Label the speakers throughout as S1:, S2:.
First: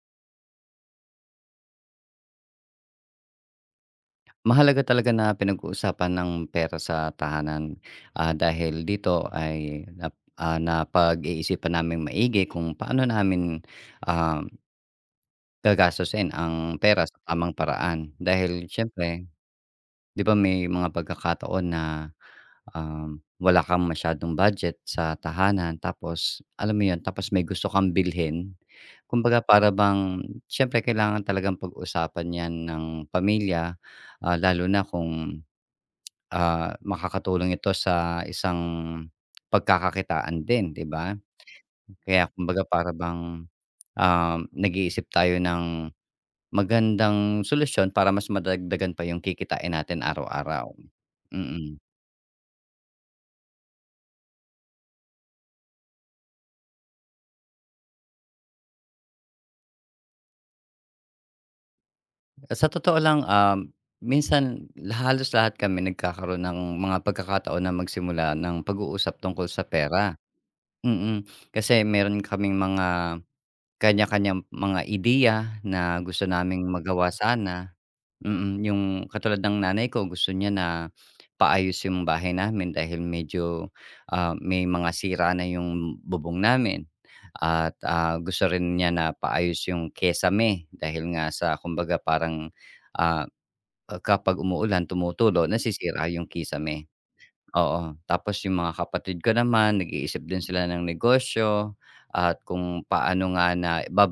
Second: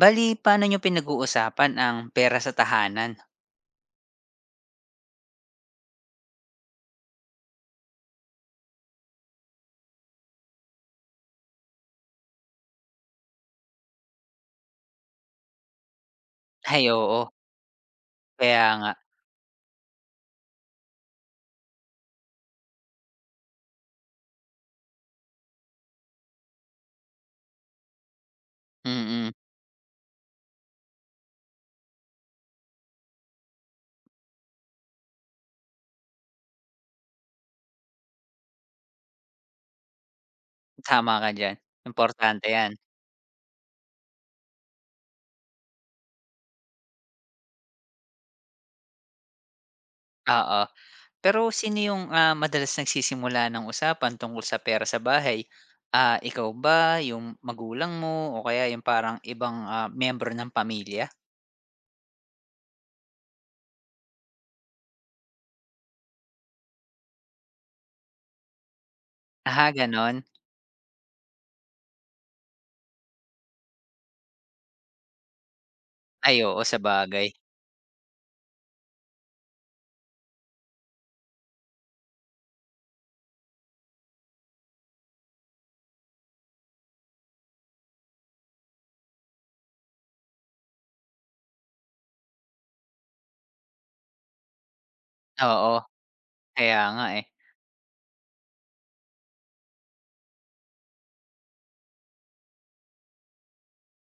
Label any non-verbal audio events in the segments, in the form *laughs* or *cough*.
S1: Bali paano niyo pinag-uusapan ang pera sa tahanan? *laughs*
S2: Mahalaga talaga na pinag-uusapan ng pera sa tahanan, dahil dito ay napag-iisipan naming maigi kung paano namin, um, gagastusin ang
S1: Ay,
S2: pera sa
S1: oo,
S2: tamang paraan.
S1: kaya
S2: Dahil
S1: nga.
S2: siyempre 'di ba may mga pagkakataon na wala kang masyadong budget sa tahanan, tapos alam mo 'yun, tapos may gusto kang bilhin.
S1: Mm,
S2: Kumbaga para bang siyempre kailangan talagang pag-usapan 'yan ng pamilya, lalo na kung makakatulong ito sa isang pagkakakitaan din, 'di ba?
S1: tama ka diyan,
S2: Kaya
S1: importante
S2: kumbaga
S1: 'yan,
S2: para bang nag-iisip tayo ng magandang solusyon para mas madagdagan pa yung kikitain natin
S1: oo.
S2: araw-araw.
S1: Pero
S2: Mm.
S1: sino yung, madalas nagsisimula ng usapan tungkol sa pera sa bahay? Ah, ikaw ba, yung magulang mo o kaya yung parang ibang, miyembro ng pamilya?
S2: Sa totoo lang, minsan halos lahat kami nagkakaroon ng mga pagkakataon na magsimula ng pag-uusap tungkol sa
S1: Aha,
S2: pera.
S1: gano'n?
S2: Mm, kasi meron kaming mga kanya-kanyang mga ideya na gusto
S1: Ay, oo,
S2: naming
S1: sa
S2: magawa
S1: bagay.
S2: sana. Mm, yung katulad ng nanay ko gusto niya na paayos yung bahay namin dahil medyo, may mga sira na yung bubong namin at, gusto rin niya na paayos yung kesame dahil nga sa kumbaga parang, ah, kapag umuulan tumutulo
S1: Oo,
S2: nasisira yung
S1: kaya
S2: kisame.
S1: nga, eh,
S2: Oo, tapos yung mga kapatid ko naman nag-iisip din sila ng negosyo at kung paano nga na ba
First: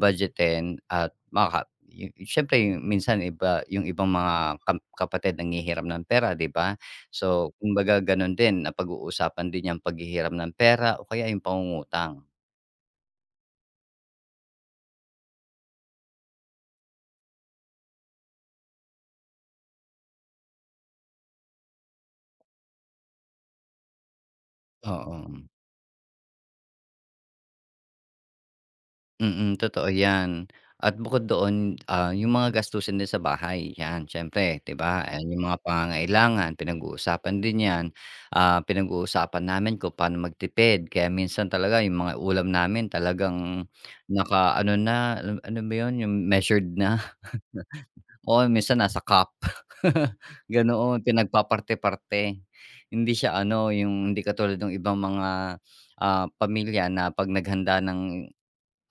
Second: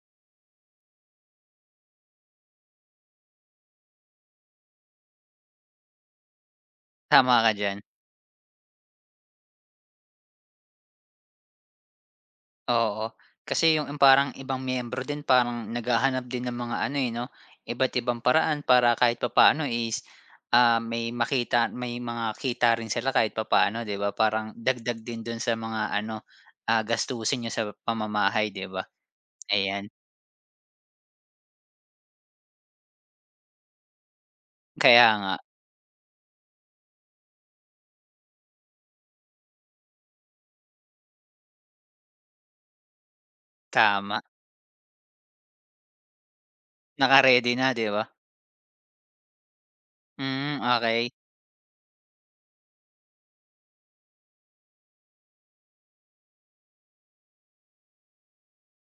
S2: at maka yu siyempre minsan iba yung ibang mga kapatid nanghihiram ng pera, 'di ba?
S1: tama
S2: So,
S1: ka diyan.
S2: kumbaga gano'n din napag-uusapan din yang paghihiram ng pera o kaya yung pangungutang.
S1: Oo, kasi yung parang ibang miyembro din parang naghahanap din ng mga ano, eh, 'no, iba't ibang paraan para kahit papaano is, may mga kita rin sila kahit papaano, 'di ba? Parang dagdag din
S2: Oo.
S1: dun sa mga ano, gastusin niyo sa pamamahay, 'di ba?
S2: Mm, totoo
S1: Ayan,
S2: 'yan. At bukod doon, yung mga gastusin din sa bahay, 'yan siyempre, 'di ba?
S1: kaya
S2: Ayan
S1: nga,
S2: yung mga pangangailangan, pinag-uusapan din 'yan. Ah, pinag-uusapan namin kung paano magtipid kaya minsan talaga yung mga ulam namin talagang
S1: tama.
S2: naka-ano na, alam ano ba yun, yung measured na.
S1: Naka-ready na, 'di ba?
S2: *laughs* O minsan nasa cup, *laughs*
S1: Hmm,
S2: ganoon.
S1: okay.
S2: Pinagpaparte-parte. Hindi siya ano, yung hindi katulad ng ibang mga, pamilya na 'pag naghanda ng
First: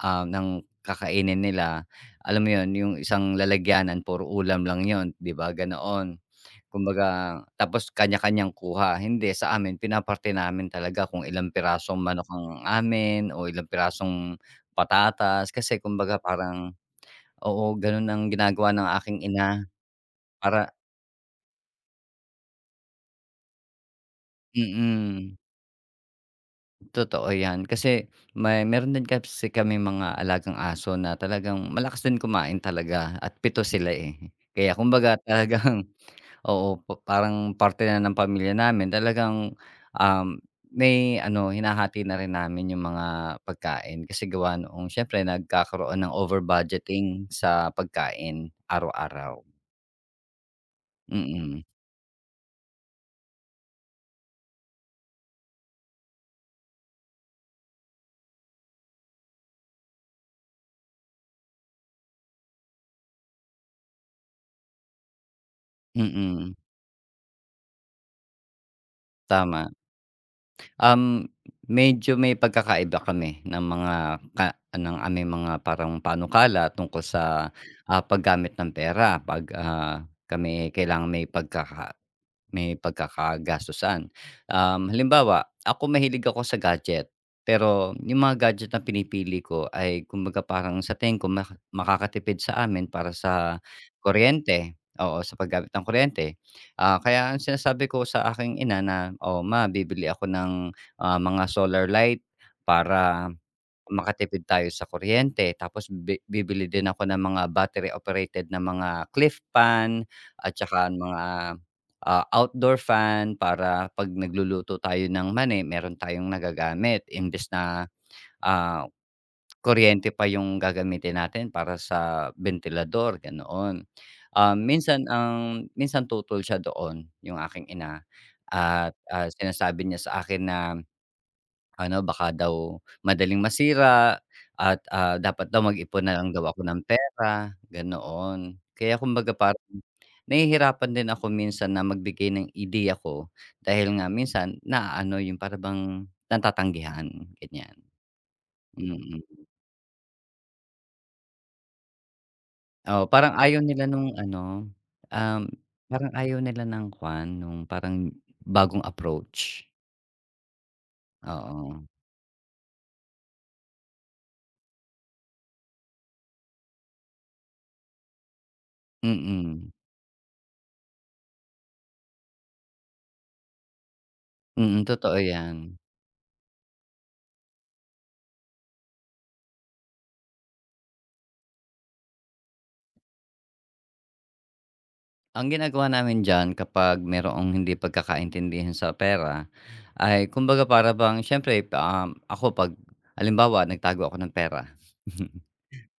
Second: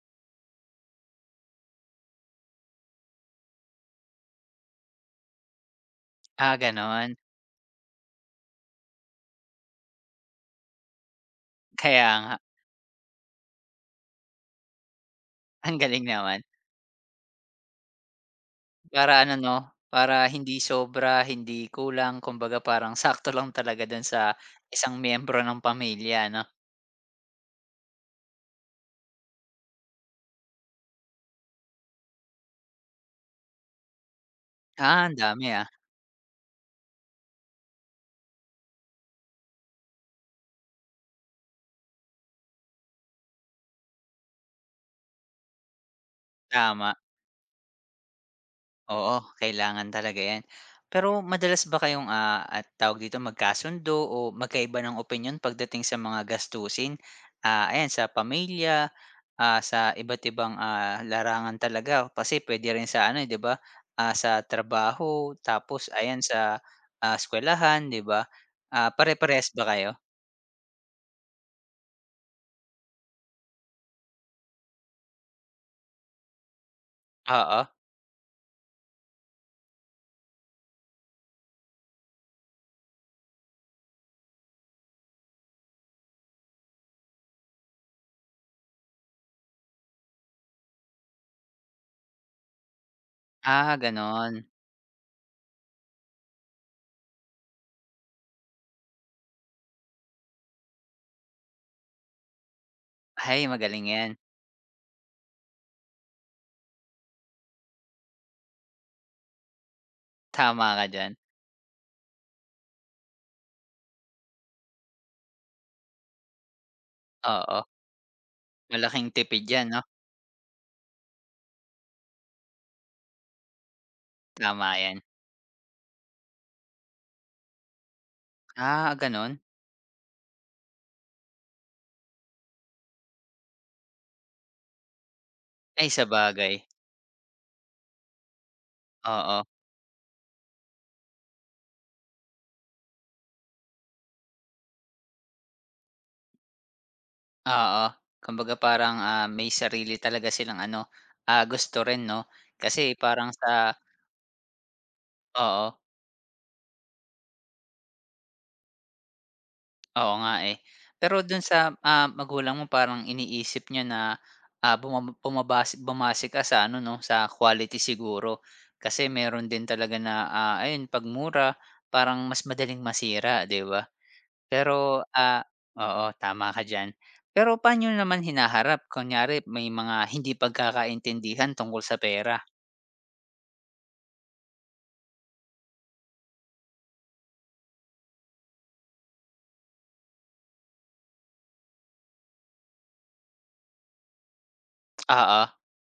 S2: ng kakainin nila. Alam mo 'yun, yung isang lalagyanan puro ulam lang 'yun, 'di ba, ganoon.
S1: Ah, gano'n,
S2: Kumbaga tapos kanya-kanyang kuha. Hindi, sa amin pinaparte namin talaga kung ilang pirasong
S1: kaya
S2: manok
S1: nga.
S2: ang
S1: *laughs*
S2: amin o ilang pirasong patatas
S1: Ang
S2: kasi
S1: galing
S2: kumbaga
S1: naman.
S2: parang oo, gano'n ang ginagawa ng
S1: Para
S2: aking
S1: ano
S2: ina
S1: 'no, para hindi
S2: para
S1: sobra, hindi kulang, kumbaga parang *laughs* sakto lang talaga dun sa isang
S2: mm,
S1: miyembro ng pamilya ano.
S2: totoo 'yan. Kasi meron din kasi kami mga alagang aso na talagang malakas din kumain talaga at pito sila, eh. Kaya
S1: Ah, ang
S2: kumbaga
S1: dami, ah.
S2: talagang oo, pa parang parte na ng pamilya namin talagang, um, may ano hinahati na rin namin yung mga pagkain kasi gawa noong siyempre nagkakaroon ng over
S1: Tama,
S2: budgeting sa pagkain
S1: oo,
S2: araw-araw.
S1: kailangan talaga 'yan.
S2: mm
S1: Pero
S2: mm
S1: madalas ba kayong, at tawag dito, magkasundo o magkaiba ng opinyon pagdating sa mga gastusin? Ah, ayan sa pamilya. Ah, sa iba't ibang, larangan talaga kasi puwede rin sa ano, eh, 'di ba, sa trabaho tapos
S2: Mm,
S1: ayan
S2: mm,
S1: sa, eskuwelahan, 'di ba? Ah, pare-parehas ba
S2: tama.
S1: kayo?
S2: Um, Medyo may pagkakaiba kami ng mga ka ng aming mga parang panukala tungkol sa,
S1: Oo.
S2: paggamit ng pera 'pag, kami kailangang may may pagkakagastusan. Um, halimbawa, ako mahilig ako sa gadget, pero yung mga gadget na pinipili ko ay kumbaga parang sa tingin ko makakatipid sa amin para sa
S1: Ah, gano'n.
S2: kuryente, oo, sa paggamit ng kuryente. Ah, kaya ang sinasabi ko sa aking ina na, "Oh, ma bibili ako ng" ah, mga solar light para
S1: Ay, magaling 'yan.
S2: makatipid tayo sa kuryente. Tapos bibili din ako ng mga battery operated na mga cliff fan at
S1: Tama ka
S2: tsaka
S1: diyan.
S2: mga, outdoor fan para 'pag nagluluto tayo ng meron tayong nagagamit imbes
S1: Oo,
S2: na, ah,
S1: malaking tipid 'yan 'no?
S2: kuryente pa yung gagamitin natin para sa ventilador, ganoon.
S1: Tama 'yan.
S2: Minsan tutol siya doon yung aking ina at,
S1: Ah, gano'n?
S2: sinasabi niya sa akin na ano, baka daw madaling masira at, dapat daw
S1: Ay,
S2: mag-ipon na lang daw
S1: sabagay.
S2: ako ng pera, ganoon. Kaya kumbaga
S1: Oo,
S2: parang nahihirapan din ako minsan na magbigay ng ideya ko dahil nga minsan naaano yung para bang natatanggihan, ganyan.
S1: oo. Kumbaga parang,
S2: Mm.
S1: may sarili talaga silang ano, gusto rin 'no? Kasi
S2: Oo,
S1: parang
S2: parang ayaw
S1: sa.
S2: nila nung ano, um,
S1: Oo.
S2: parang ayaw nila ng kwan nung parang bagong approach.
S1: Oo nga, eh. Pero dun sa,
S2: Oo.
S1: magulang mo parang iniisip niya na, bumase ka sa ano 'no, sa quality siguro. Kasi meron din
S2: Mm.
S1: talaga na, ayun 'pag mura parang mas madaling masira, 'di ba? Pero,
S2: Mm, totoo yan.
S1: oo, tama ka diyan. Pero paano niyo naman hinaharap kunyari may mga hindi pagkakaintindihan tungkol sa pera?
S2: Ang ginagawa namin diyan kapag merong hindi pagkakaintindihan sa pera, ay kumbaga para bang siyempre, ako 'pag alimbawa nagtago ako ng pera. *laughs*
S1: Oo.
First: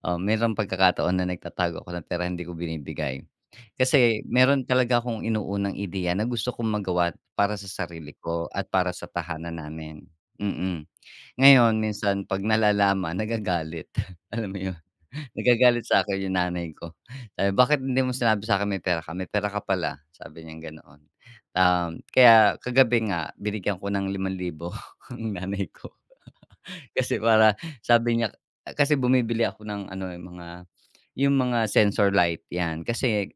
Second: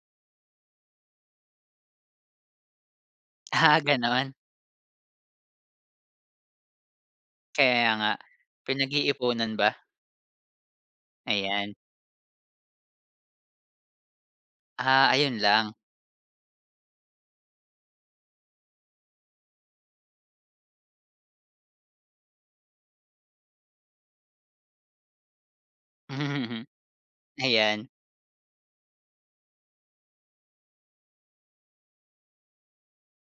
S2: Oh, merong pagkakataon na nagtatago ako ng pera, hindi ko binibigay.
S1: *laughs* Ah,
S2: Kasi
S1: gano'n?
S2: meron talaga akong inuunang ideya na gusto kong magawa para sa
S1: Kaya nga.
S2: sarili ko at para sa
S1: Pinag-iipunan
S2: tahanan
S1: ba?
S2: namin. Mm.
S1: Ayan.
S2: Ngayon minsan 'pag nalalaman nagagalit, *laughs* alam mo 'yun?
S1: Ah, ayun lang.
S2: Nagagalit sa'kin yung nanay ko. Sabi, "Bakit hindi mo sinabi sa'kin may pera ka? May pera ka pala." Sabi niyang ganoon. Um, kaya kagabi nga binigyan ko ng 5,000 *laughs* ang nanay ko.
S1: *laughs*
S2: Kasi para
S1: Ayan.
S2: sabi niya kasi bumibili ako ng ano, yung mga sensor light, 'yan. Kasi,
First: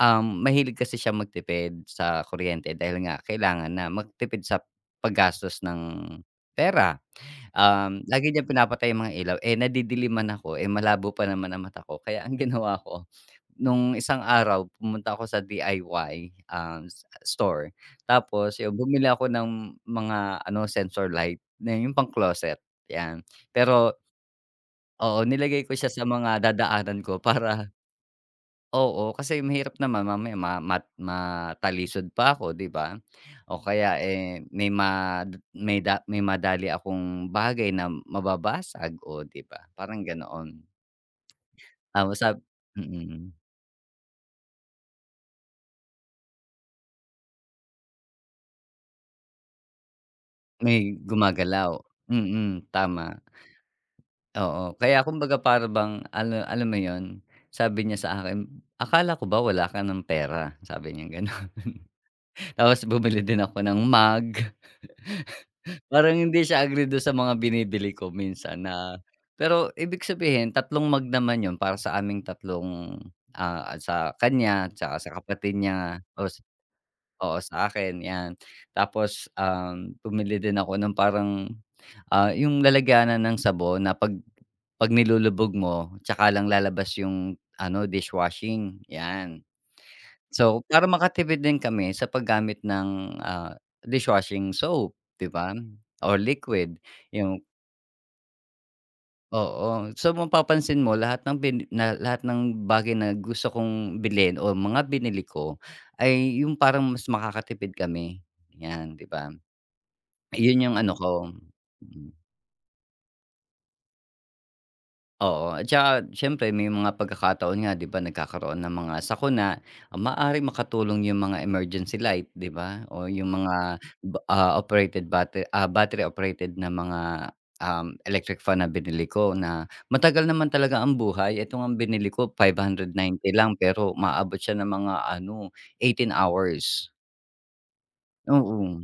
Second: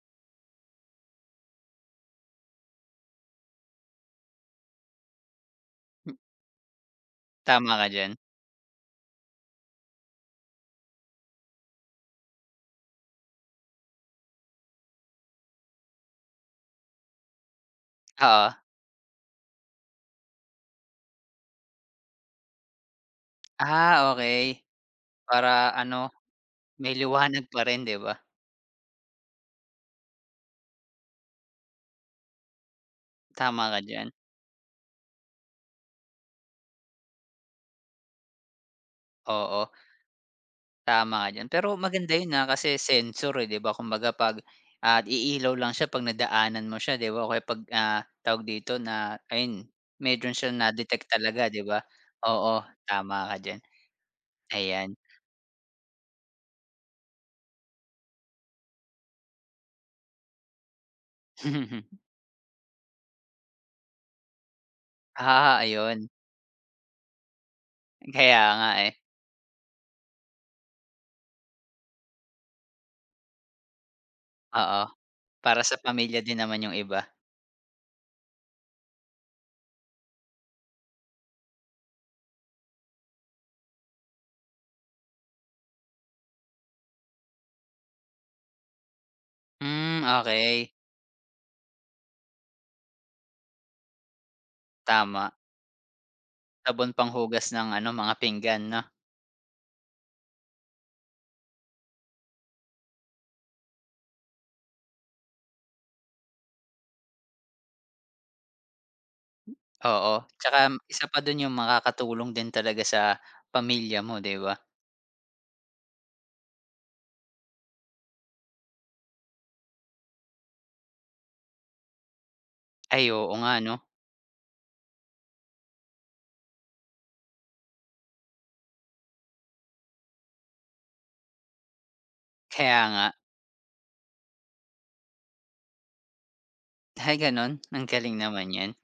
S2: mahilig kasi siya magtipid sa kuryente dahil nga kailangan na magtipid sa paggastos
S1: M
S2: ng pera.
S1: Tama ka
S2: Um,
S1: diyan,
S2: lagi niyang pinapatay yung mga ilaw, eh, nadidiliman ako, eh, malabo pa naman ang mata ko kaya ang *laughs* ginawa ko, nung isang araw pumunta ako sa DIY, store
S1: oo.
S2: tapos yung bumili ako ng mga ano sensor light na yung pang closet, 'yan. Pero
S1: Ah, okey.
S2: oo, nilagay
S1: Para
S2: ko siya sa
S1: ano,
S2: mga
S1: may
S2: dadaanan ko
S1: liwanag pa
S2: para
S1: rin, 'di ba?
S2: oo, kasi mahirap naman mamaya ma mat matalisod pa ako, 'di ba? O
S1: Tama ka
S2: kaya,
S1: diyan,
S2: eh, may madali akong bagay na mababasag, o 'di ba?
S1: oo,
S2: Parang ganoon.
S1: tama ka diyan. Pero
S2: Ah,
S1: maganda 'yun,
S2: sab
S1: kasi
S2: Mm,
S1: sensor, eh, 'di ba? Kumbaga 'pag, iilaw lang siya 'pag nadaanan mo siya, 'di ba? O kaya 'pag, tawag dito na ayun, meron siyang
S2: may
S1: na-detect talaga, 'di
S2: gumagalaw.
S1: ba? Oo,
S2: Mm, tama,
S1: tama ka diyan,
S2: oo.
S1: ayan.
S2: Kaya kumbaga para bang alam alam mo 'yun, sabi niya sa akin, "Akala ko ba wala ka ng pera?" Sabi niya gano'n.
S1: *laughs*
S2: *laughs* Tapos bumili din ako ng mug.
S1: Ah, ayun,
S2: Parang hindi siya agree dun sa mga binibili ko
S1: kaya
S2: minsan
S1: nga, eh,
S2: na pero ibig sabihin tatlong mug naman yun para sa aming tatlong, sa kanya
S1: oo.
S2: tsaka sa kapatid
S1: Para sa
S2: niya
S1: pamilya din
S2: tapos
S1: naman 'yung iba.
S2: oo, sa akin yan. Tapos, bumili din ako ng parang, yung lalagyanan ng sabon na 'pag 'pag nilulubog mo tsaka lang lalabas yung ano dishwashing, yan.
S1: Hmm,
S2: So,
S1: okey,
S2: para makatipid din kami sa paggamit ng, dishwashing soap, 'di
S1: tama.
S2: ba? Or liquid,
S1: Sabon
S2: yung
S1: panghugas ng ano, mga pinggan 'no?
S2: oo. So, mapapansin mo lahat ng bagay na gusto kong bilhin o mga binili ko ay yung parang mas makakatipid kami, 'yan, 'di ba?
S1: Oo, tsaka
S2: Iyon yung ano
S1: isa
S2: ko.
S1: pa dun yung
S2: Hmm.
S1: makakatulong din talaga sa pamilya mo 'di ba?
S2: Oo, at saka siyempre may mga pagkakataon nga 'di ba nagkakaroon ng mga sakuna, maaaring makatulong yung mga emergency light, 'di ba,
S1: Ay
S2: o yung
S1: oo nga 'no,
S2: mga ba ah, operated batte ah, battery operated na mga, electric fan na binili ko na matagal naman talaga ang buhay. Ito ngang binili ko five
S1: kaya
S2: hundred
S1: nga.
S2: ninety lang pero maabot siya ng mga ano, 18 hours.
S1: Ay ganun? Ang galing naman niyan,
S2: Oo,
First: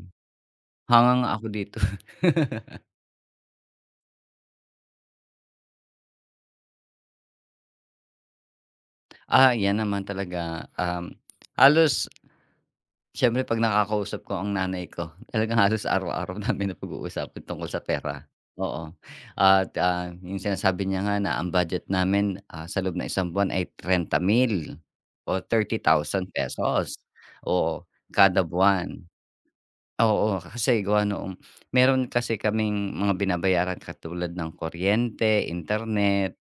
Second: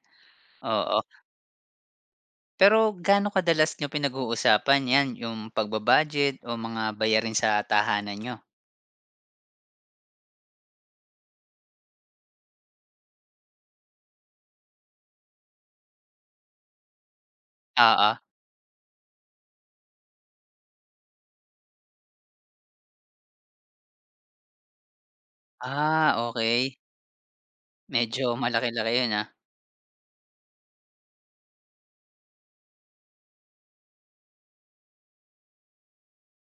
S1: oo.
S2: hangang ako dito. *laughs*
S1: Pero gaano kadalas niyo pinag-uusapan 'yan, yung pagba-budget o mga bayarin sa tahanan niyo?
S2: Ah, 'yan naman talaga, um, halos siyempre 'pag nakakausap ko ang nanay ko, *laughs* talagang halos araw-araw namin napag-uusapan tungkol sa
S1: Oo.
S2: pera, oo. At, yung sinasabi niya nga na ang budget namin, sa loob ng isang buwan ay 30,000 o
S1: Ah,
S2: 30,000
S1: okey.
S2: pesos, oo,
S1: Medyo
S2: kada
S1: malaki-laki
S2: buwan.
S1: yun, ah.
S2: Oo, kasi gawa noong meron kasi kaming mga binabayaran katulad ng kuryente, internet.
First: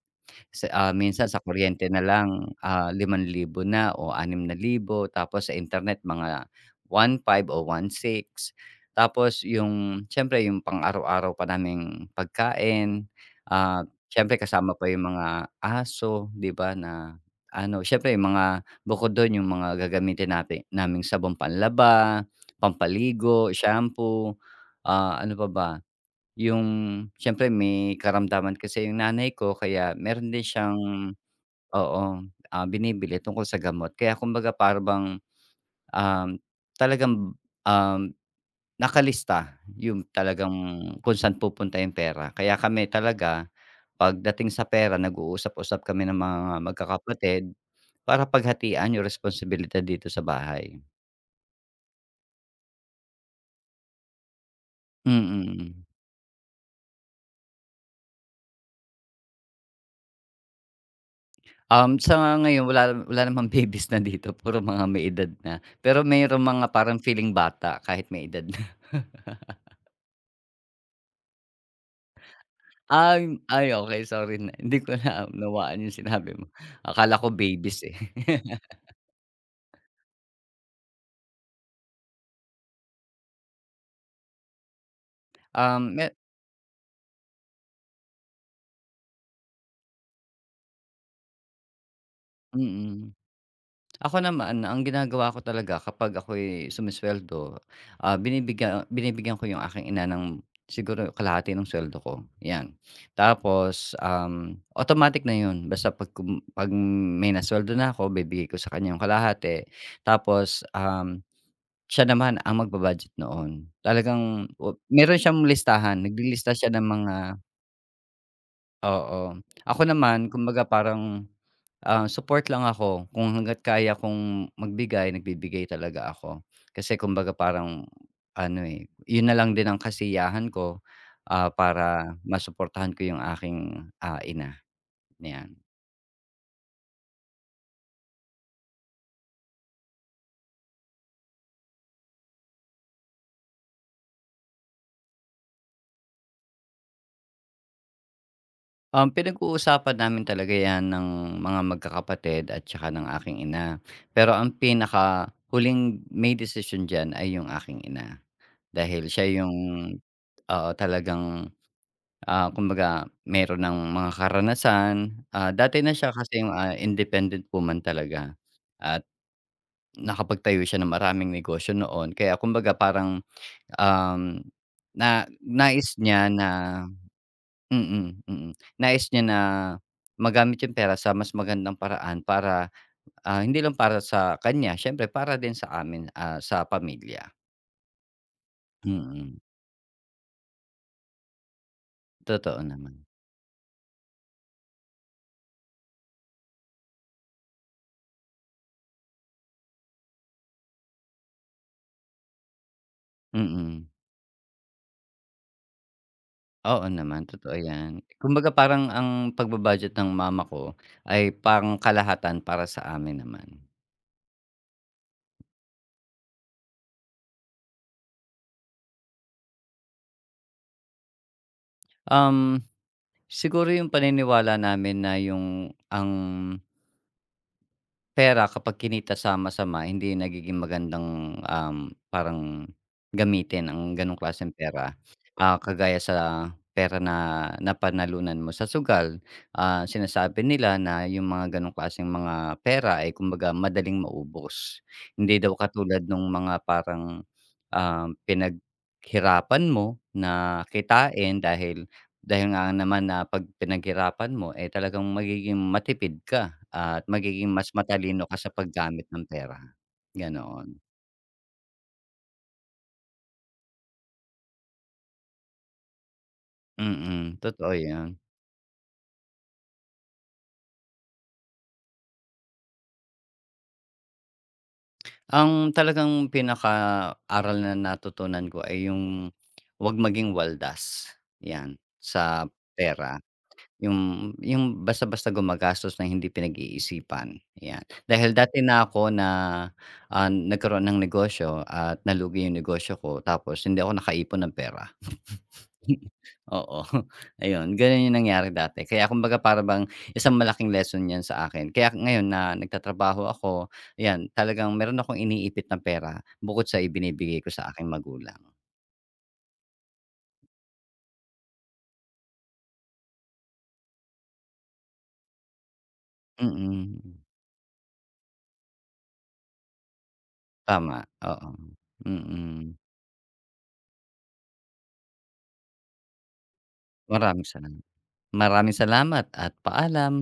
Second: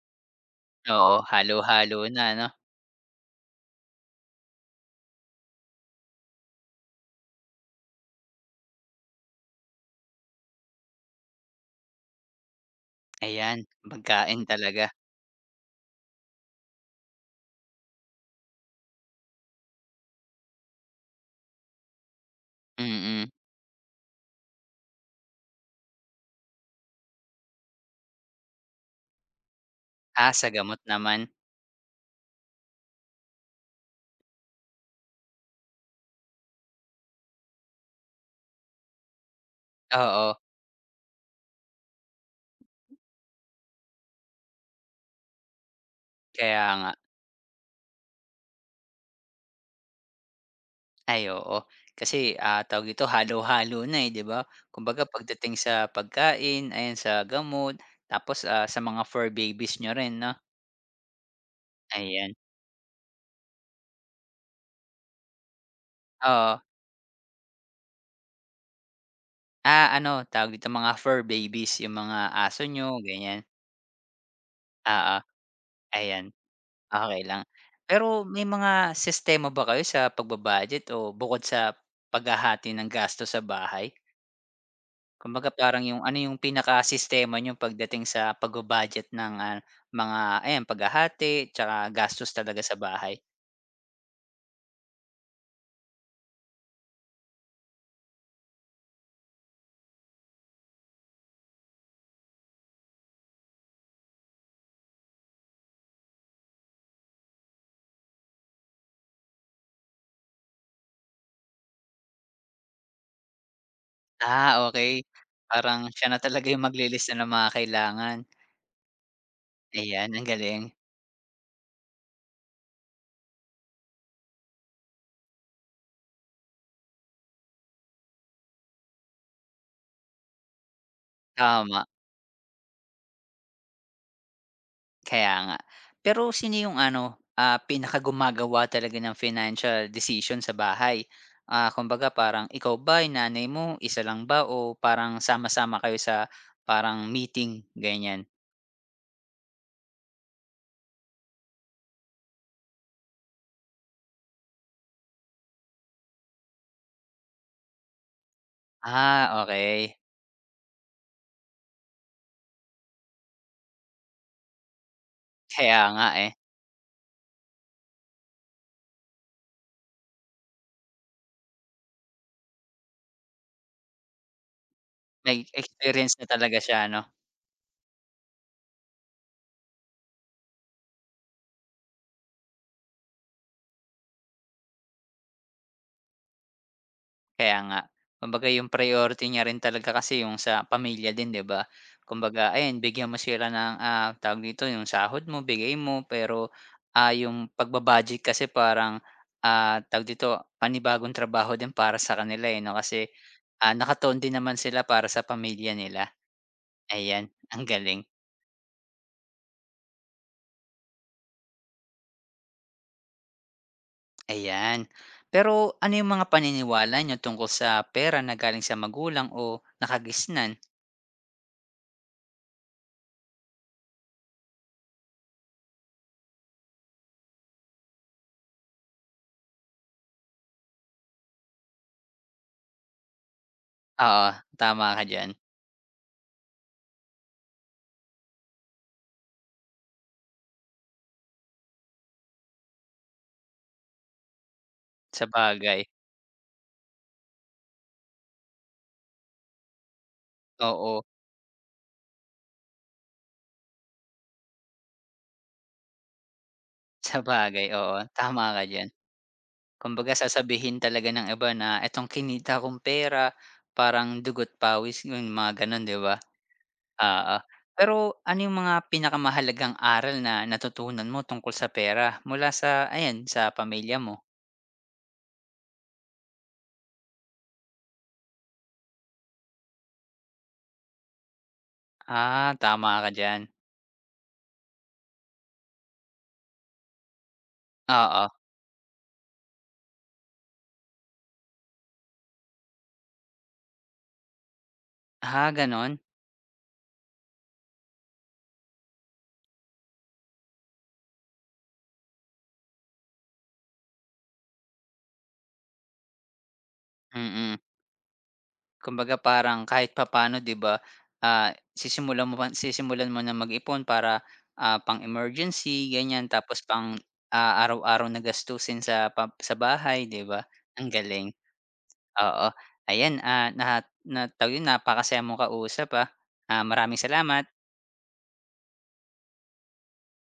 S2: Sa
S1: Oo,
S2: minsan sa kuryente
S1: halo-halo
S2: na
S1: na 'no?
S2: lang, 5,000 na o 6,000 tapos sa internet mga 1,500 o 1,600. Tapos yung siyempre yung pang-araw-araw pa naming pagkain,
S1: Ayan,
S2: ah, siyempre
S1: pagkain
S2: kasama
S1: talaga,
S2: pa yung mga aso, 'di ba, na ano, siyempre yung mga bukod dun yung mga gagamitin natin naming sabong panlaba,
S1: mm.
S2: pampaligo, shampoo, ano pa ba? Yung siyempre may karamdaman kasi yung nanay ko kaya meron
S1: Ah,
S2: din
S1: sa
S2: siyang
S1: gamot naman,
S2: oo, binibili tungkol sa gamot. Kaya kumbaga para bang, um, talagang, um, nakalista yung
S1: oo,
S2: talagang kung saan pupunta yung pera. Kaya kami talaga pagdating sa pera nag-uusap-usap kami ng mga
S1: kaya nga.
S2: magkakapatid para paghatian yung responsibilidad dito sa bahay.
S1: Ay oo. Kasi, tawag dito halo-halo na, eh, 'di ba? Kumbaga
S2: Mm. Mm,
S1: pagdating sa
S2: mm.
S1: pagkain, ayan sa gamot, tapos, sa mga fur babies niyo rin 'no?
S2: Um,
S1: Ayan,
S2: sa ngayon wala wala namang *laughs* babies na dito, puro mga may edad na. Pero merong
S1: oo.
S2: mga parang feeling bata kahit may edad na. *laughs*
S1: Ah, ano tawag dito mga fur babies, yung mga aso niyo ganyan,
S2: Ay okey sorry na hindi ko
S1: ah ah,
S2: naunawaan yung
S1: ayan,
S2: sinabi mo. Akala
S1: okay
S2: ko
S1: lang.
S2: babies, eh.
S1: Pero may
S2: *laughs*
S1: mga sistema ba kayo sa o bukod sa paghahati ng gasto sa bahay? Kumbaga parang
S2: Um,
S1: yung
S2: me
S1: ano yung pinaka sistema niyo pagdating sa pagbu-budget ng, mga ayan paghahati tsaka gastos talaga sa
S2: mm.
S1: bahay?
S2: Ako naman, ang ginagawa ko talaga kapag ako'y sumisweldo, ah, binibigyan binibigyan ko 'yung aking ina ng siguro kalahati ng suweldo ko, 'yan. Tapos, automatic na 'yun basta 'pag may nasuweldo na ako bibigay ko sa kanya 'yung kalahati. Tapos siya naman ang magba-budget noon. Talagang
S1: Ah,
S2: o
S1: okey.
S2: meron siyang
S1: Parang
S2: listahan,
S1: siya na talaga
S2: naglilista
S1: yung
S2: siya ng
S1: maglilista
S2: mga
S1: ng mga kailangan.
S2: oo. Ako
S1: Ayan, ang
S2: naman
S1: galing.
S2: kumbaga parang ah, support lang ako kung hangga't kaya kong magbigay, nagbibigay talaga ako. Kasi kumbaga parang ano, eh, yun na lang din ang kasiyahan ko,
S1: Tama,
S2: para masuportahan ko yung aking, ina,
S1: kaya
S2: yan.
S1: nga. Pero sino yung ano, pinakagumagawa talaga ng financial decision sa bahay? Ah, kumbaga parang ikaw ba, yung nanay mo, isa lang ba o parang sama-sama kayo sa parang meeting, ganyan?
S2: Um, pinag-uusapan namin talaga 'yan ng mga magkakapatid at tsaka ng aking ina. Pero ang pinaka huling may decision diyan ay yung aking ina. Dahil siya
S1: Ah,
S2: yung
S1: okey.
S2: oo, talagang ah, kumbaga meron ng mga karanasan. Ah, dati
S1: Kaya
S2: na
S1: nga,
S2: siya
S1: eh,
S2: kasing, independent woman talaga at nakapagtayo siya ng maraming negosyo noon. Kaya kumbaga parang, um, na nais
S1: nag-experience na
S2: niya na
S1: talaga siya ano,
S2: mm, mm. Nais niya na magamit yung pera sa mas magandang paraan para, hindi lang para sa kanya siyempre para din sa amin, sa pamilya.
S1: kaya nga. Kumbaga yung priority
S2: Mm,
S1: niya rin talaga kasi yung sa pamilya din 'di ba? Kumbaga
S2: totoo
S1: ayan
S2: naman.
S1: bigyan mo sila ng, tawag dito yung sahod mo bigay mo pero, yung pagbabudget kasi parang, tawag dito panibagong trabaho din para sa kanila, eh, 'no kasi,
S2: Mm.
S1: nakatuon din naman sila para sa pamilya nila.
S2: Oo naman,
S1: Ayan,
S2: totoo
S1: ang
S2: 'yan.
S1: galing,
S2: Kumbaga parang ang pagba-budget ng mama ko ay pangkalahatan para sa amin naman.
S1: ayan. Pero ano yung mga paniniwala niyo tungkol sa pera na galing sa magulang o nakagisnan?
S2: Um, siguro yung paniniwala namin na yung ang pera kapag kinita sa masama hindi nagiging magandang parang gamitin ang gano'ng
S1: Oo,
S2: klaseng
S1: tama
S2: pera.
S1: ka diyan.
S2: Ah, kagaya sa pera na napanalunan mo sa sugal, sinasabi nila na yung mga gano'ng klaseng mga pera ay kumbaga madaling maubos. Hindi daw
S1: Sabagay,
S2: katulad nung mga parang pinaghirapan mo na
S1: oo. *laughs*
S2: kitain dahil dahil nga naman na 'pag pinaghirapan mo, eh, talagang magiging matipid ka. At magiging
S1: Sabagay,
S2: mas
S1: oo,
S2: matalino ka
S1: tama
S2: sa
S1: ka diyan.
S2: paggamit ng pera,
S1: Kumbaga
S2: ganoon.
S1: sasabihin talaga ng iba na itong kinita kong pera parang dugo't pawis, yung mga gano'n, 'di ba? Oo.
S2: Mm, totoo
S1: Pero
S2: 'yan.
S1: ano yung mga pinakamahalagang aral na natutunan mo tungkol sa pera mula sa ayan, sa pamilya mo?
S2: Ang talagang pinakaaral na natutunan ko ay yung 'wag maging waldas, 'yan, sa
S1: Ah, tama ka
S2: pera.
S1: diyan.
S2: Yung basta-basta gumagastos ng hindi pinag-iisipan, 'yan.
S1: Oo.
S2: Dahil dati na ako na, nagkaroon ng negosyo at nalugi yung negosyo ko tapos hindi ako nakaipon ng pera. *laughs*
S1: Ah, gano'n?
S2: Oo, *laughs* ayun gano'n yung nangyari dati kaya kumbaga para bang isang malaking lesson 'yan sa akin kaya ngayon na nagtatrabaho ako, ayan talagang meron akong iniipit na pera bukod sa ibinibigay ko
S1: Mm.
S2: sa aking magulang.
S1: Kumbaga parang kahit papaano 'di ba, sisimulan mo na mag-ipon para, pang-emergency ganyan tapos pang,
S2: Mm,
S1: araw-araw na gastusin sa bahay 'di ba? Ang
S2: tama,
S1: galing,
S2: oo,
S1: oo.
S2: mm.
S1: Ayan, na na tawag yun napakasaya mong kausap, ah. Ah, maraming salamat.
S2: Maraming salamat, maraming salamat at paalam.